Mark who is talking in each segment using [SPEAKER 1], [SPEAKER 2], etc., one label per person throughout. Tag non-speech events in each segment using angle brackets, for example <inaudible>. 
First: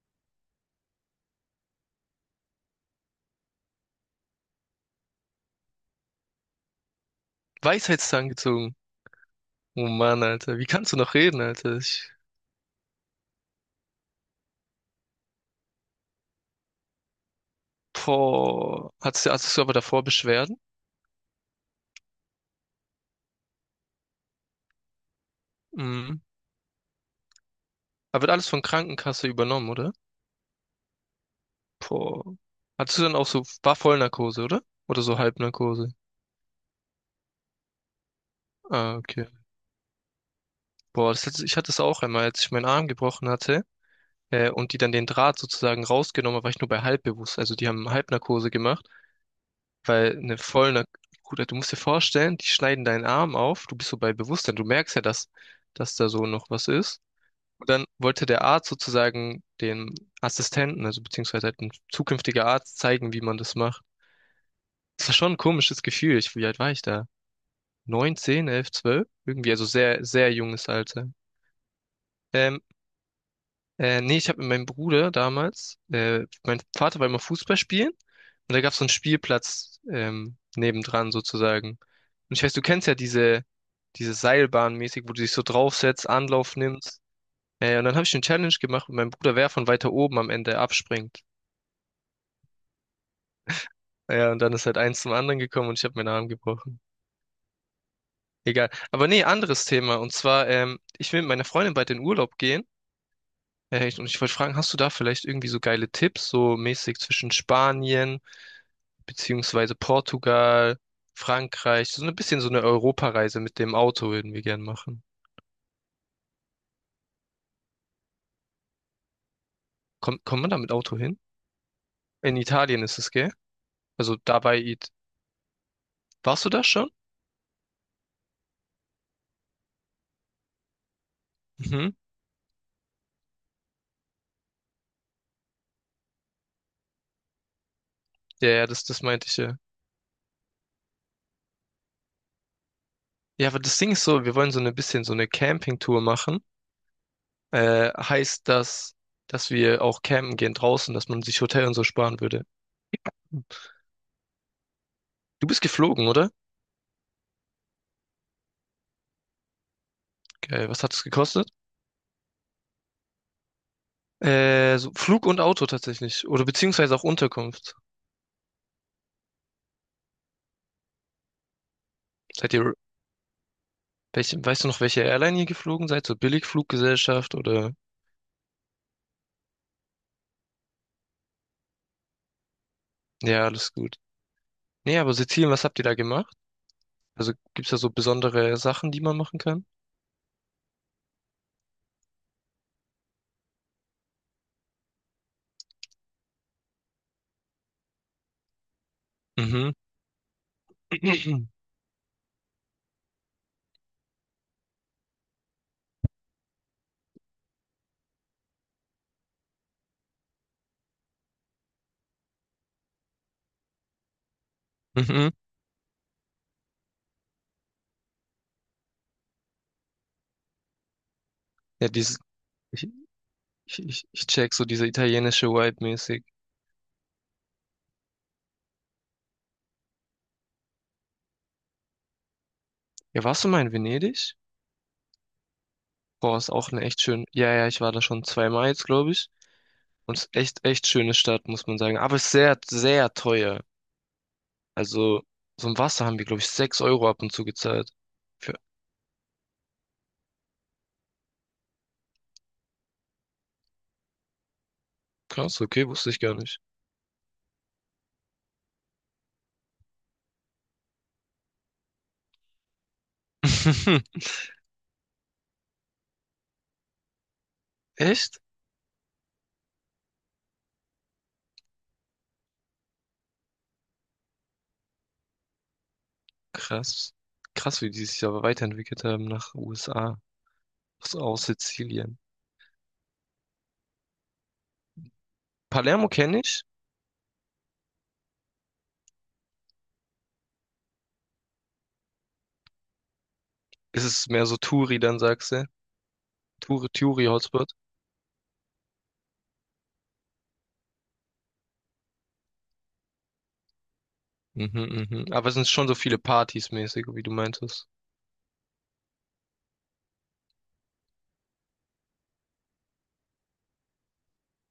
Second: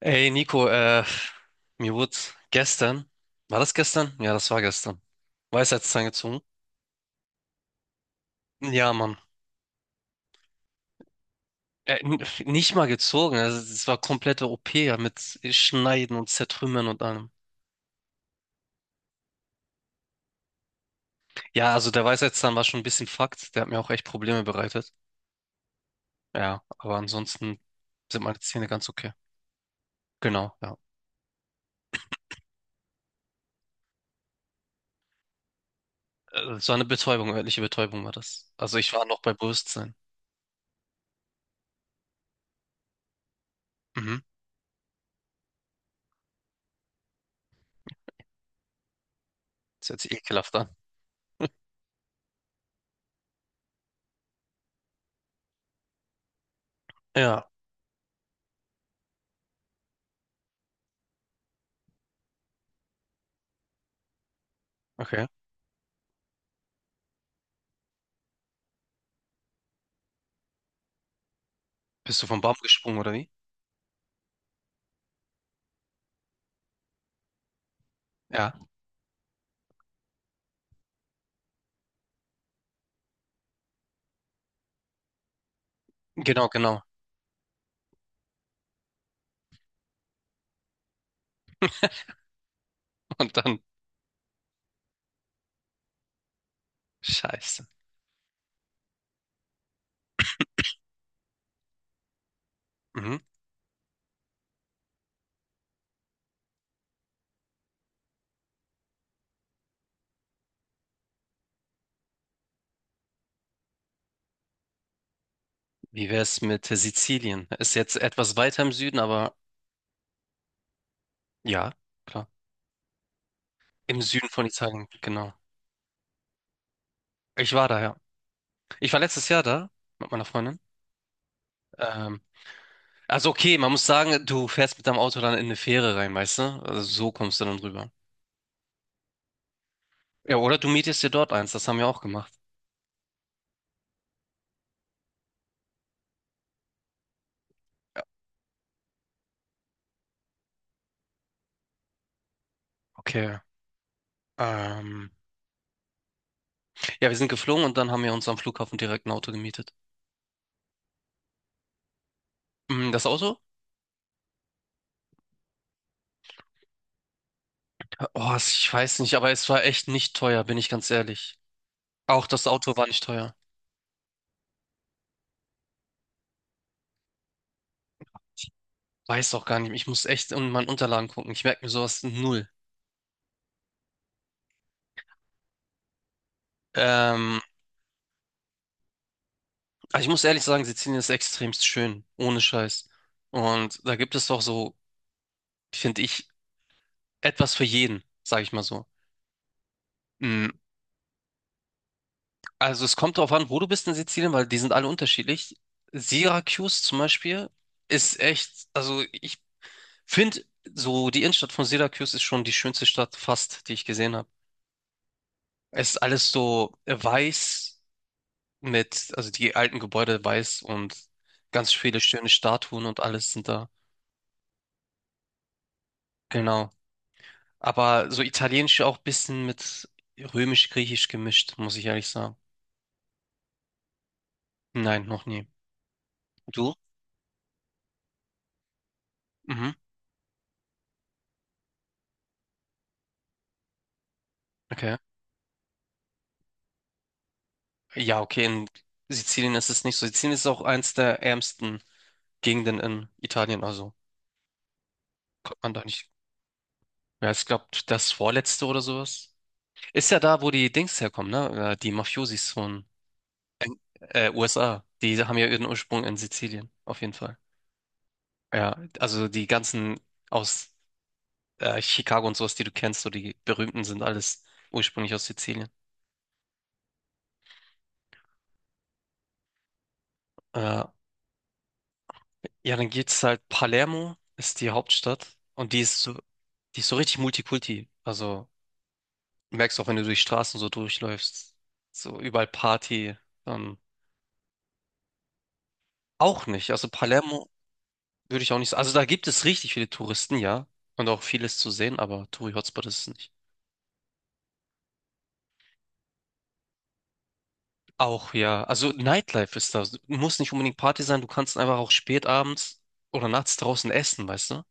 [SPEAKER 1] Ey Nico, mir wurde gestern, war das gestern? Ja, das war gestern. Weisheitszahn gezogen?
[SPEAKER 2] Weisheitszahn gezogen.
[SPEAKER 1] Ja, Mann.
[SPEAKER 2] Oh Mann, Alter. Wie kannst du noch reden, Alter?
[SPEAKER 1] Äh,
[SPEAKER 2] Ich,
[SPEAKER 1] n- Nicht mal gezogen, also es war komplette OP ja, mit Schneiden und Zertrümmern und allem.
[SPEAKER 2] boah. Hattest du aber davor Beschwerden?
[SPEAKER 1] Ja, also der Weisheitszahn war schon ein bisschen Fakt, der hat mir auch echt Probleme bereitet.
[SPEAKER 2] Mhm.
[SPEAKER 1] Ja, aber ansonsten sind
[SPEAKER 2] Aber wird
[SPEAKER 1] meine
[SPEAKER 2] alles von
[SPEAKER 1] Zähne ganz okay.
[SPEAKER 2] Krankenkasse übernommen, oder?
[SPEAKER 1] Genau, ja.
[SPEAKER 2] Boah. Hattest du dann auch so, war Vollnarkose, oder? Oder so Halbnarkose?
[SPEAKER 1] Es eine Betäubung, örtliche Betäubung war das. Also ich
[SPEAKER 2] Ah,
[SPEAKER 1] war noch
[SPEAKER 2] okay.
[SPEAKER 1] bei Bewusstsein.
[SPEAKER 2] Boah, ich hatte es auch einmal, als ich meinen Arm gebrochen hatte,
[SPEAKER 1] Mhm.
[SPEAKER 2] und die dann den Draht sozusagen rausgenommen haben, war ich nur bei halbbewusst. Also die haben Halbnarkose gemacht,
[SPEAKER 1] Das hört sich
[SPEAKER 2] weil eine
[SPEAKER 1] ekelhaft an.
[SPEAKER 2] Vollnarkose, Bruder, du musst dir vorstellen, die schneiden deinen Arm auf, du bist so bei Bewusstsein, du merkst ja, dass da so noch was ist.
[SPEAKER 1] Ja,
[SPEAKER 2] Und dann wollte der Arzt sozusagen dem Assistenten, also beziehungsweise halt ein zukünftiger Arzt, zeigen, wie man das macht. Das war
[SPEAKER 1] okay.
[SPEAKER 2] schon ein komisches Gefühl. Ich, wie alt war ich da? 9, 10, 11, 12. Irgendwie, also sehr, sehr junges Alter.
[SPEAKER 1] Bist du vom Baum
[SPEAKER 2] Ähm,
[SPEAKER 1] gesprungen oder wie?
[SPEAKER 2] Nee, ich habe mit meinem Bruder damals, mein Vater war immer Fußball spielen
[SPEAKER 1] Ja,
[SPEAKER 2] und da gab es so einen Spielplatz, nebendran sozusagen. Und ich weiß, du kennst ja diese Seilbahn mäßig, wo du dich so draufsetzt,
[SPEAKER 1] genau,
[SPEAKER 2] Anlauf
[SPEAKER 1] genau.
[SPEAKER 2] nimmst. Und dann habe ich eine Challenge gemacht mit meinem Bruder, wer von weiter oben am Ende abspringt.
[SPEAKER 1] Und dann,
[SPEAKER 2] Ja, und dann ist halt eins zum anderen gekommen und ich habe meinen Arm gebrochen.
[SPEAKER 1] scheiße.
[SPEAKER 2] Egal. Aber nee, anderes Thema. Und zwar, ich will mit meiner Freundin bald in Urlaub gehen.
[SPEAKER 1] Mhm.
[SPEAKER 2] Und ich wollte fragen, hast du da vielleicht irgendwie so geile Tipps, so mäßig zwischen Spanien, beziehungsweise Portugal, Frankreich? So ein bisschen so eine Europareise mit dem Auto würden wir gern machen.
[SPEAKER 1] Wie wär's mit Sizilien? Ist jetzt etwas weiter im Süden, aber
[SPEAKER 2] Kommt man da mit Auto hin?
[SPEAKER 1] ja, klar.
[SPEAKER 2] In Italien ist es, gell?
[SPEAKER 1] Im
[SPEAKER 2] Also
[SPEAKER 1] Süden von
[SPEAKER 2] dabei,
[SPEAKER 1] Italien,
[SPEAKER 2] It
[SPEAKER 1] genau.
[SPEAKER 2] warst du da schon?
[SPEAKER 1] Ich war da, ja. Ich war letztes Jahr da mit meiner Freundin.
[SPEAKER 2] Mhm.
[SPEAKER 1] Ähm, also okay, man muss sagen, du fährst mit deinem Auto dann in eine Fähre rein, weißt du? Also so kommst du dann rüber.
[SPEAKER 2] Ja, ja, das meinte ich ja.
[SPEAKER 1] Ja, oder du mietest dir dort eins, das haben wir auch gemacht.
[SPEAKER 2] Ja, aber das Ding ist so, wir wollen so ein bisschen so eine Campingtour machen. Heißt das, dass wir auch campen gehen draußen, dass man sich Hotel und so sparen würde.
[SPEAKER 1] Okay. Ähm,
[SPEAKER 2] Du bist geflogen, oder?
[SPEAKER 1] ja, wir sind geflogen und dann haben wir uns am Flughafen direkt ein Auto gemietet.
[SPEAKER 2] Geil, was hat es gekostet?
[SPEAKER 1] Mm, das Auto?
[SPEAKER 2] So Flug und Auto tatsächlich. Oder beziehungsweise auch Unterkunft.
[SPEAKER 1] Oh, ich weiß nicht, aber es war echt nicht teuer, bin ich ganz ehrlich. Auch das
[SPEAKER 2] Seid ihr,
[SPEAKER 1] Auto war nicht teuer.
[SPEAKER 2] Welche, weißt du noch, welche Airline ihr geflogen seid? So Billigfluggesellschaft oder?
[SPEAKER 1] Weiß auch gar nicht. Ich muss echt in meinen Unterlagen gucken. Ich merke mir sowas null.
[SPEAKER 2] Ja, alles gut. Nee, aber Sizilien, was habt ihr da gemacht? Also
[SPEAKER 1] Ähm,
[SPEAKER 2] gibt's da so besondere Sachen, die man machen kann?
[SPEAKER 1] aber ich muss ehrlich sagen, Sizilien ist extremst schön, ohne Scheiß. Und da gibt es doch so, finde ich, etwas für jeden, sage ich mal so.
[SPEAKER 2] Mhm.
[SPEAKER 1] Mm,
[SPEAKER 2] <clears throat>
[SPEAKER 1] also es kommt darauf an, wo du bist in Sizilien, weil die sind alle unterschiedlich. Syracuse zum Beispiel ist echt, also ich finde, so die Innenstadt von Syracuse ist schon die schönste Stadt fast, die ich gesehen habe.
[SPEAKER 2] Mhm.
[SPEAKER 1] Es ist alles so weiß. Mit, also die alten Gebäude weiß und ganz
[SPEAKER 2] Ja,
[SPEAKER 1] viele
[SPEAKER 2] dieses,
[SPEAKER 1] schöne Statuen
[SPEAKER 2] ich,
[SPEAKER 1] und alles sind da.
[SPEAKER 2] ich check so diese italienische Vibe mäßig.
[SPEAKER 1] Genau. Aber so italienisch auch ein bisschen mit römisch-griechisch gemischt, muss ich ehrlich sagen.
[SPEAKER 2] Ja, warst du mal in Venedig?
[SPEAKER 1] Nein, noch nie.
[SPEAKER 2] Boah, ist auch
[SPEAKER 1] Du?
[SPEAKER 2] eine echt schön. Ja, ja, ich war da schon zweimal jetzt, glaube ich.
[SPEAKER 1] Mhm.
[SPEAKER 2] Und es ist echt, echt schöne Stadt, muss man sagen. Aber es ist sehr, sehr teuer.
[SPEAKER 1] Okay.
[SPEAKER 2] Also, so ein Wasser haben wir, glaube ich, 6 Euro ab und zu gezahlt.
[SPEAKER 1] Ja, okay,
[SPEAKER 2] Für,
[SPEAKER 1] in Sizilien ist es nicht so. Sizilien ist auch eins der ärmsten Gegenden in Italien, also
[SPEAKER 2] Krass,
[SPEAKER 1] kommt man da
[SPEAKER 2] okay,
[SPEAKER 1] nicht.
[SPEAKER 2] wusste ich gar nicht.
[SPEAKER 1] Ja, ich glaube, das vorletzte oder sowas. Ist ja da, wo die Dings herkommen, ne? Die Mafiosis von
[SPEAKER 2] <laughs>
[SPEAKER 1] USA. Die haben ja ihren Ursprung in Sizilien, auf jeden Fall.
[SPEAKER 2] Echt?
[SPEAKER 1] Ja, also die ganzen aus Chicago und sowas, die du kennst, so die berühmten sind alles ursprünglich aus Sizilien.
[SPEAKER 2] Krass. Krass, wie die sich aber weiterentwickelt haben nach USA,
[SPEAKER 1] Äh,
[SPEAKER 2] aus Sizilien.
[SPEAKER 1] ja, dann geht's halt, Palermo ist die Hauptstadt und
[SPEAKER 2] Palermo kenne ich.
[SPEAKER 1] die ist so richtig Multikulti. Also merkst auch, wenn du durch Straßen so durchläufst, so überall Party. Ähm,
[SPEAKER 2] Ist es mehr so Touri, dann sagst du?
[SPEAKER 1] auch nicht. Also
[SPEAKER 2] Touri,
[SPEAKER 1] Palermo
[SPEAKER 2] Touri-Hotspot.
[SPEAKER 1] würde ich auch nicht. Also da gibt es richtig viele Touristen, ja, und auch vieles zu sehen, aber Touri-Hotspot ist es nicht.
[SPEAKER 2] Mhm, mhm. Aber es sind schon so viele Partys mäßig, wie du meintest.
[SPEAKER 1] Auch ja, also Nightlife ist da. Muss nicht unbedingt Party sein, du kannst einfach auch spät abends oder nachts draußen essen, weißt du?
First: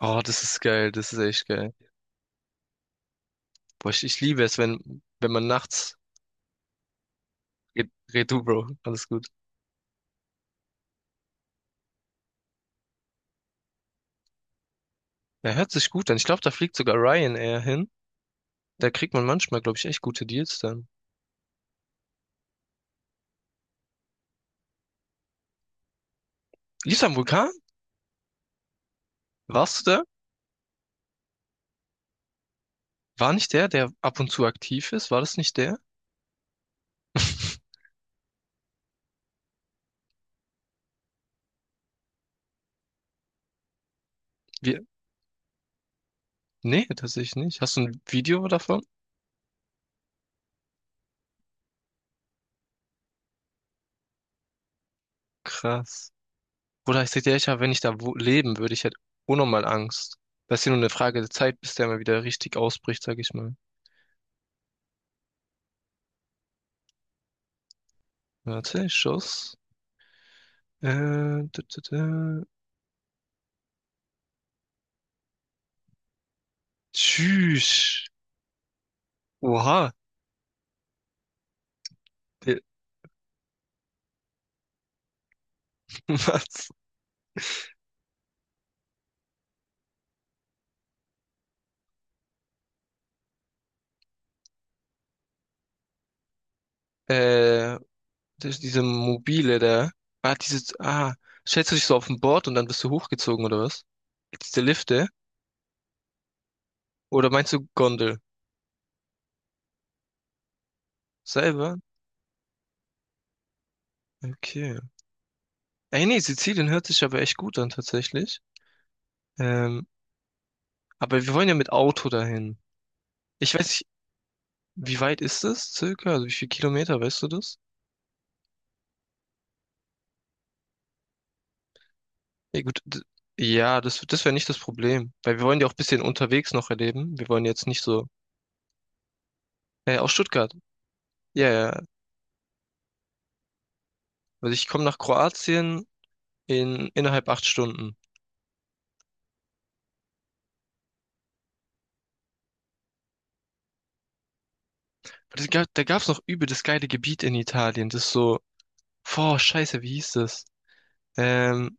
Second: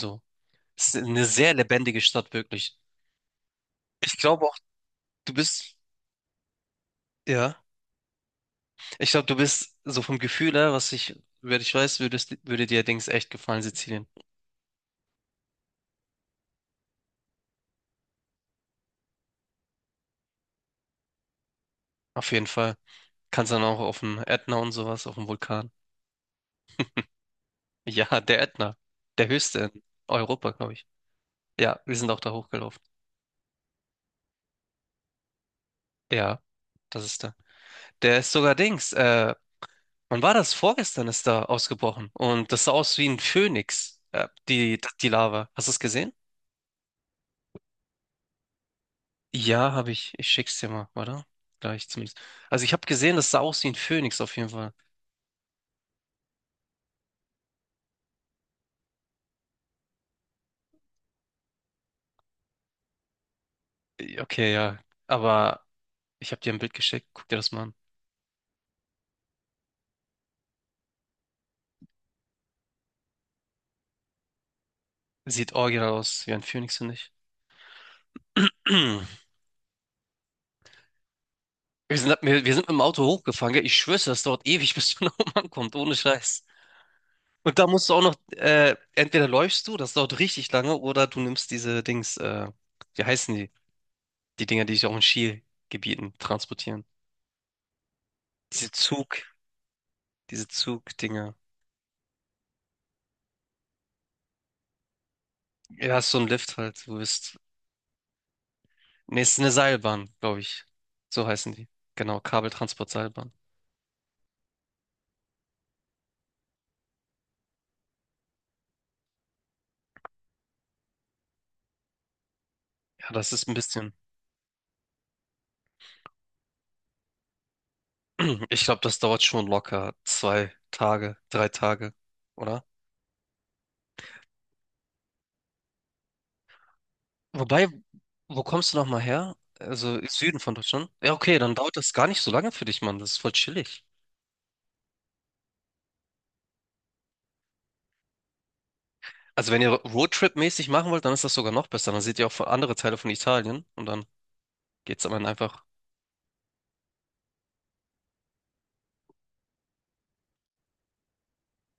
[SPEAKER 2] Oh, das ist
[SPEAKER 1] es
[SPEAKER 2] geil,
[SPEAKER 1] ist
[SPEAKER 2] das ist
[SPEAKER 1] eine
[SPEAKER 2] echt
[SPEAKER 1] sehr
[SPEAKER 2] geil.
[SPEAKER 1] lebendige Stadt, wirklich.
[SPEAKER 2] Boah,
[SPEAKER 1] Ich
[SPEAKER 2] ich liebe
[SPEAKER 1] glaube auch,
[SPEAKER 2] es, wenn
[SPEAKER 1] du
[SPEAKER 2] man
[SPEAKER 1] bist,
[SPEAKER 2] nachts.
[SPEAKER 1] ja,
[SPEAKER 2] Red du, Bro. Alles
[SPEAKER 1] ich glaube,
[SPEAKER 2] gut.
[SPEAKER 1] du bist so vom Gefühl her, was ich, wer ich weiß, würdest, würde dir Dings echt gefallen, Sizilien.
[SPEAKER 2] Ja, hört sich gut an. Ich glaube, da fliegt sogar Ryanair hin. Da kriegt man manchmal, glaube ich, echt gute Deals dann.
[SPEAKER 1] Auf jeden Fall. Kannst dann auch auf dem Ätna und sowas, auf dem Vulkan. <laughs>
[SPEAKER 2] Lief am Vulkan?
[SPEAKER 1] Ja, der Ätna. Der höchste in
[SPEAKER 2] Warst du da?
[SPEAKER 1] Europa, glaube ich. Ja, wir sind auch da hochgelaufen.
[SPEAKER 2] War nicht der, der ab und zu aktiv ist? War das nicht der?
[SPEAKER 1] Ja, das ist da.
[SPEAKER 2] <laughs>
[SPEAKER 1] Der ist sogar Dings. Wann war das? Vorgestern ist da ausgebrochen. Und das sah aus wie ein Phönix, die,
[SPEAKER 2] Wir,
[SPEAKER 1] die Lava. Hast du es gesehen?
[SPEAKER 2] Nee, tatsächlich nicht. Hast du ein Video davon?
[SPEAKER 1] Ja, habe ich. Ich schick's dir mal, oder? Gleich zumindest. Also ich habe gesehen, das sah aus wie ein Phönix auf jeden Fall.
[SPEAKER 2] Krass. Bruder, ich sag dir, ich hab, wenn ich da wo leben würde, ich hätte unnormal Angst. Das ist ja nur eine Frage der Zeit, bis der mal wieder richtig ausbricht, sag ich mal.
[SPEAKER 1] Okay, ja. Aber ich habe dir ein Bild geschickt. Guck dir das mal an.
[SPEAKER 2] Warte, Schuss. Äh, da, da.
[SPEAKER 1] Sieht original aus wie ein Phönix, finde ich.
[SPEAKER 2] Tschüss.
[SPEAKER 1] <clears throat>
[SPEAKER 2] Oha,
[SPEAKER 1] Wir sind, wir
[SPEAKER 2] der,
[SPEAKER 1] sind mit dem Auto hochgefahren, gell? Ich schwöre, das dauert ewig, <laughs> bis du nach oben ankommst, ohne
[SPEAKER 2] <laughs>
[SPEAKER 1] Scheiß.
[SPEAKER 2] was?
[SPEAKER 1] Und da musst du auch noch, entweder läufst du, das dauert richtig lange, oder du nimmst diese Dings, wie heißen die? Die Dinger, die sich auch in Skigebieten transportieren.
[SPEAKER 2] Äh,
[SPEAKER 1] Diese
[SPEAKER 2] diese
[SPEAKER 1] Zug,
[SPEAKER 2] mobile, der. Ah,
[SPEAKER 1] diese
[SPEAKER 2] diese, ah,
[SPEAKER 1] Zugdinger.
[SPEAKER 2] Stellst du dich so auf ein Board und dann bist du hochgezogen oder was? Diese Lifte?
[SPEAKER 1] Ja, ist so ein Lift halt, du
[SPEAKER 2] Oder
[SPEAKER 1] bist.
[SPEAKER 2] meinst du Gondel?
[SPEAKER 1] Nee, es ist eine Seilbahn, glaube ich. So heißen die.
[SPEAKER 2] Selber?
[SPEAKER 1] Genau, Kabeltransportseilbahn.
[SPEAKER 2] Okay. Ey, nee, Sizilien hört sich aber echt gut an, tatsächlich. Ähm, aber wir wollen ja mit Auto dahin.
[SPEAKER 1] Ja, das ist ein
[SPEAKER 2] Ich weiß nicht,
[SPEAKER 1] bisschen.
[SPEAKER 2] wie weit ist das circa? Also wie viel Kilometer, weißt du das?
[SPEAKER 1] <clears throat> Ich glaube, das dauert schon locker zwei Tage, drei Tage,
[SPEAKER 2] Ja,
[SPEAKER 1] oder?
[SPEAKER 2] gut. Ja, das wäre nicht das Problem. Weil wir wollen ja auch ein bisschen unterwegs noch erleben. Wir wollen jetzt
[SPEAKER 1] Wobei,
[SPEAKER 2] nicht so.
[SPEAKER 1] wo kommst du nochmal her? Also
[SPEAKER 2] Aus
[SPEAKER 1] Süden
[SPEAKER 2] Stuttgart.
[SPEAKER 1] von Deutschland? Ja, okay,
[SPEAKER 2] Ja,
[SPEAKER 1] dann dauert
[SPEAKER 2] ja,
[SPEAKER 1] das gar nicht so lange für dich, Mann. Das ist voll chillig.
[SPEAKER 2] also ich komme nach Kroatien in innerhalb 8 Stunden.
[SPEAKER 1] Also wenn ihr Roadtrip-mäßig machen wollt, dann ist das sogar noch besser. Dann seht ihr auch von- andere Teile von Italien und dann geht's am Ende
[SPEAKER 2] Da
[SPEAKER 1] einfach
[SPEAKER 2] gab, da gab's noch übel das geile Gebiet in Italien. Das ist so, boah, scheiße, wie hieß das? Ähm,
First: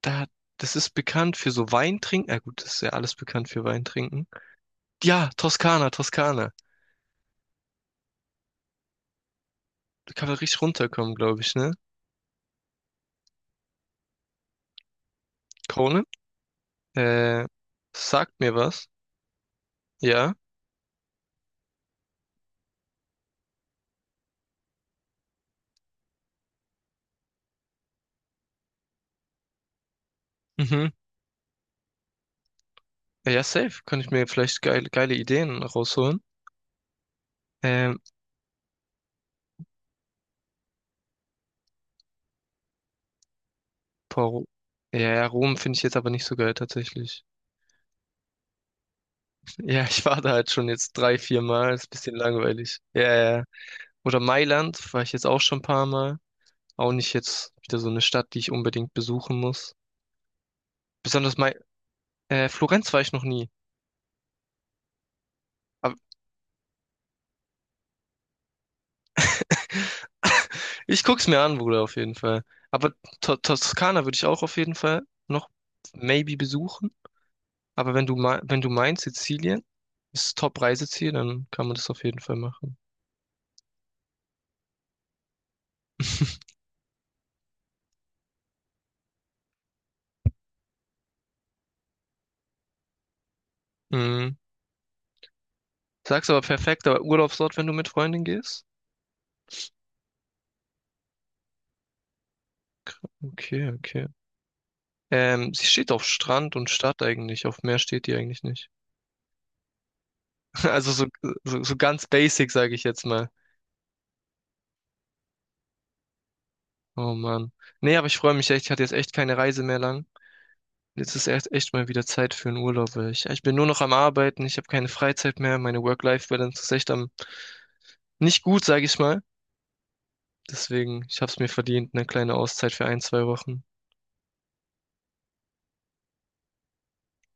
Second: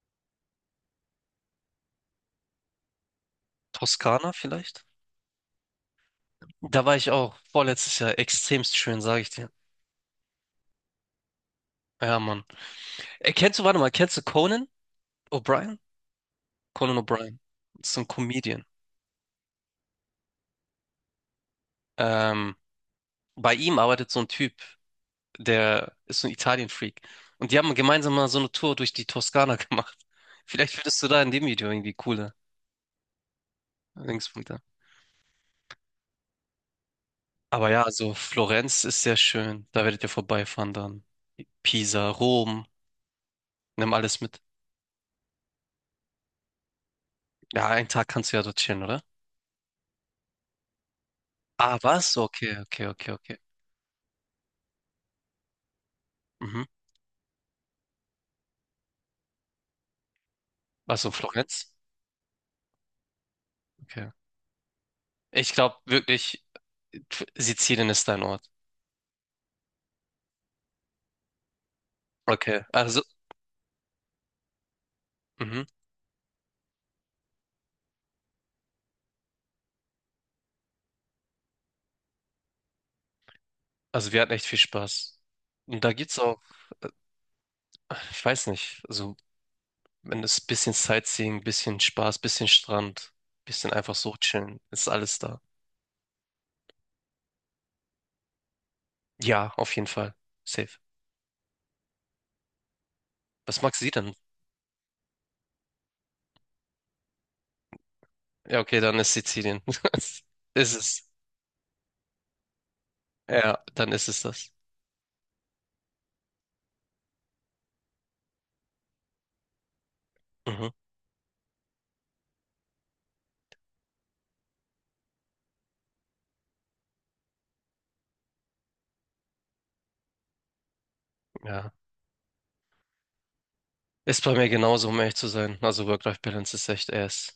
[SPEAKER 2] da, Das ist bekannt für so Weintrinken. Ja gut, das ist ja alles bekannt für Weintrinken.
[SPEAKER 1] Toskana vielleicht?
[SPEAKER 2] Ja, Toskana.
[SPEAKER 1] Da war ich auch vorletztes Jahr extremst schön, sage ich dir.
[SPEAKER 2] Da kann man richtig runterkommen, glaube ich, ne?
[SPEAKER 1] Ja, Mann. Kennst du, warte mal, kennst du Conan O'Brien?
[SPEAKER 2] Krone?
[SPEAKER 1] Conan O'Brien
[SPEAKER 2] Äh,
[SPEAKER 1] ist so ein
[SPEAKER 2] Sagt mir
[SPEAKER 1] Comedian.
[SPEAKER 2] was. Ja.
[SPEAKER 1] Ähm, bei ihm arbeitet so ein Typ, der ist so ein Italien-Freak. Und die haben gemeinsam mal so eine Tour durch die Toskana <laughs> gemacht. Vielleicht
[SPEAKER 2] Mhm.
[SPEAKER 1] findest du da in dem Video irgendwie coole
[SPEAKER 2] Ja, safe. Kann ich mir
[SPEAKER 1] Linkspunkte.
[SPEAKER 2] vielleicht geile, geile Ideen rausholen.
[SPEAKER 1] Aber ja,
[SPEAKER 2] Ähm,
[SPEAKER 1] also Florenz ist sehr schön. Da werdet ihr vorbeifahren dann. Pisa, Rom, nimm alles
[SPEAKER 2] boah,
[SPEAKER 1] mit.
[SPEAKER 2] Ro- ja, ja, Rom finde ich jetzt aber nicht so geil tatsächlich.
[SPEAKER 1] Ja, einen Tag kannst du ja dort chillen, oder?
[SPEAKER 2] Ja, ich war da halt schon jetzt drei, vier Mal.
[SPEAKER 1] Ah,
[SPEAKER 2] Ist ein
[SPEAKER 1] was?
[SPEAKER 2] bisschen
[SPEAKER 1] Okay,
[SPEAKER 2] langweilig.
[SPEAKER 1] okay,
[SPEAKER 2] Ja,
[SPEAKER 1] okay, okay.
[SPEAKER 2] ja. ja. Oder Mailand war ich jetzt auch schon ein paar Mal.
[SPEAKER 1] Mhm.
[SPEAKER 2] Auch nicht jetzt wieder so eine Stadt, die ich unbedingt besuchen muss.
[SPEAKER 1] Also
[SPEAKER 2] Besonders Mai
[SPEAKER 1] Florenz?
[SPEAKER 2] Florenz war ich noch nie.
[SPEAKER 1] Okay. Ich glaube
[SPEAKER 2] Aber
[SPEAKER 1] wirklich, Sizilien ist dein Ort.
[SPEAKER 2] <laughs> ich guck's mir an, Bruder, auf jeden Fall.
[SPEAKER 1] Okay.
[SPEAKER 2] Aber
[SPEAKER 1] Also,
[SPEAKER 2] To- Toskana würde ich auch auf jeden Fall noch
[SPEAKER 1] mhm.
[SPEAKER 2] maybe besuchen. Aber wenn du meinst, Sizilien ist Top-Reiseziel, dann kann man das auf jeden Fall machen.
[SPEAKER 1] Also wir hatten echt viel Spaß. Und da gibt's auch,
[SPEAKER 2] <laughs>
[SPEAKER 1] äh, ich weiß nicht, also wenn es ein bisschen Sightseeing, bisschen Spaß, bisschen Strand, bisschen einfach so
[SPEAKER 2] Mhm.
[SPEAKER 1] chillen, ist alles da.
[SPEAKER 2] Sagst aber perfekt, aber Urlaubsort, wenn du mit Freundin gehst?
[SPEAKER 1] Ja, auf jeden Fall. Safe. Was
[SPEAKER 2] Okay,
[SPEAKER 1] magst du
[SPEAKER 2] okay.
[SPEAKER 1] denn?
[SPEAKER 2] Sie steht auf Strand und Stadt eigentlich. Auf Meer steht die eigentlich
[SPEAKER 1] Ja,
[SPEAKER 2] nicht.
[SPEAKER 1] okay, dann ist Sizilien. <laughs>
[SPEAKER 2] <laughs>
[SPEAKER 1] Ist
[SPEAKER 2] Also so,
[SPEAKER 1] es.
[SPEAKER 2] so ganz basic, sage ich jetzt mal.
[SPEAKER 1] Ja, dann ist es das.
[SPEAKER 2] Oh Mann. Nee, aber ich freue mich echt. Ich hatte jetzt echt keine Reise mehr lang.
[SPEAKER 1] Mhm.
[SPEAKER 2] Jetzt ist echt, echt mal wieder Zeit für einen Urlaub. Weil ich bin nur noch am Arbeiten. Ich habe keine Freizeit mehr. Meine Work-Life-Balance ist echt am nicht gut, sage ich mal. Deswegen, ich habe es mir
[SPEAKER 1] Ja.
[SPEAKER 2] verdient, eine kleine Auszeit für ein, zwei Wochen.
[SPEAKER 1] Ist bei mir genauso, um ehrlich zu sein. Also Work-Life-Balance ist echt ass.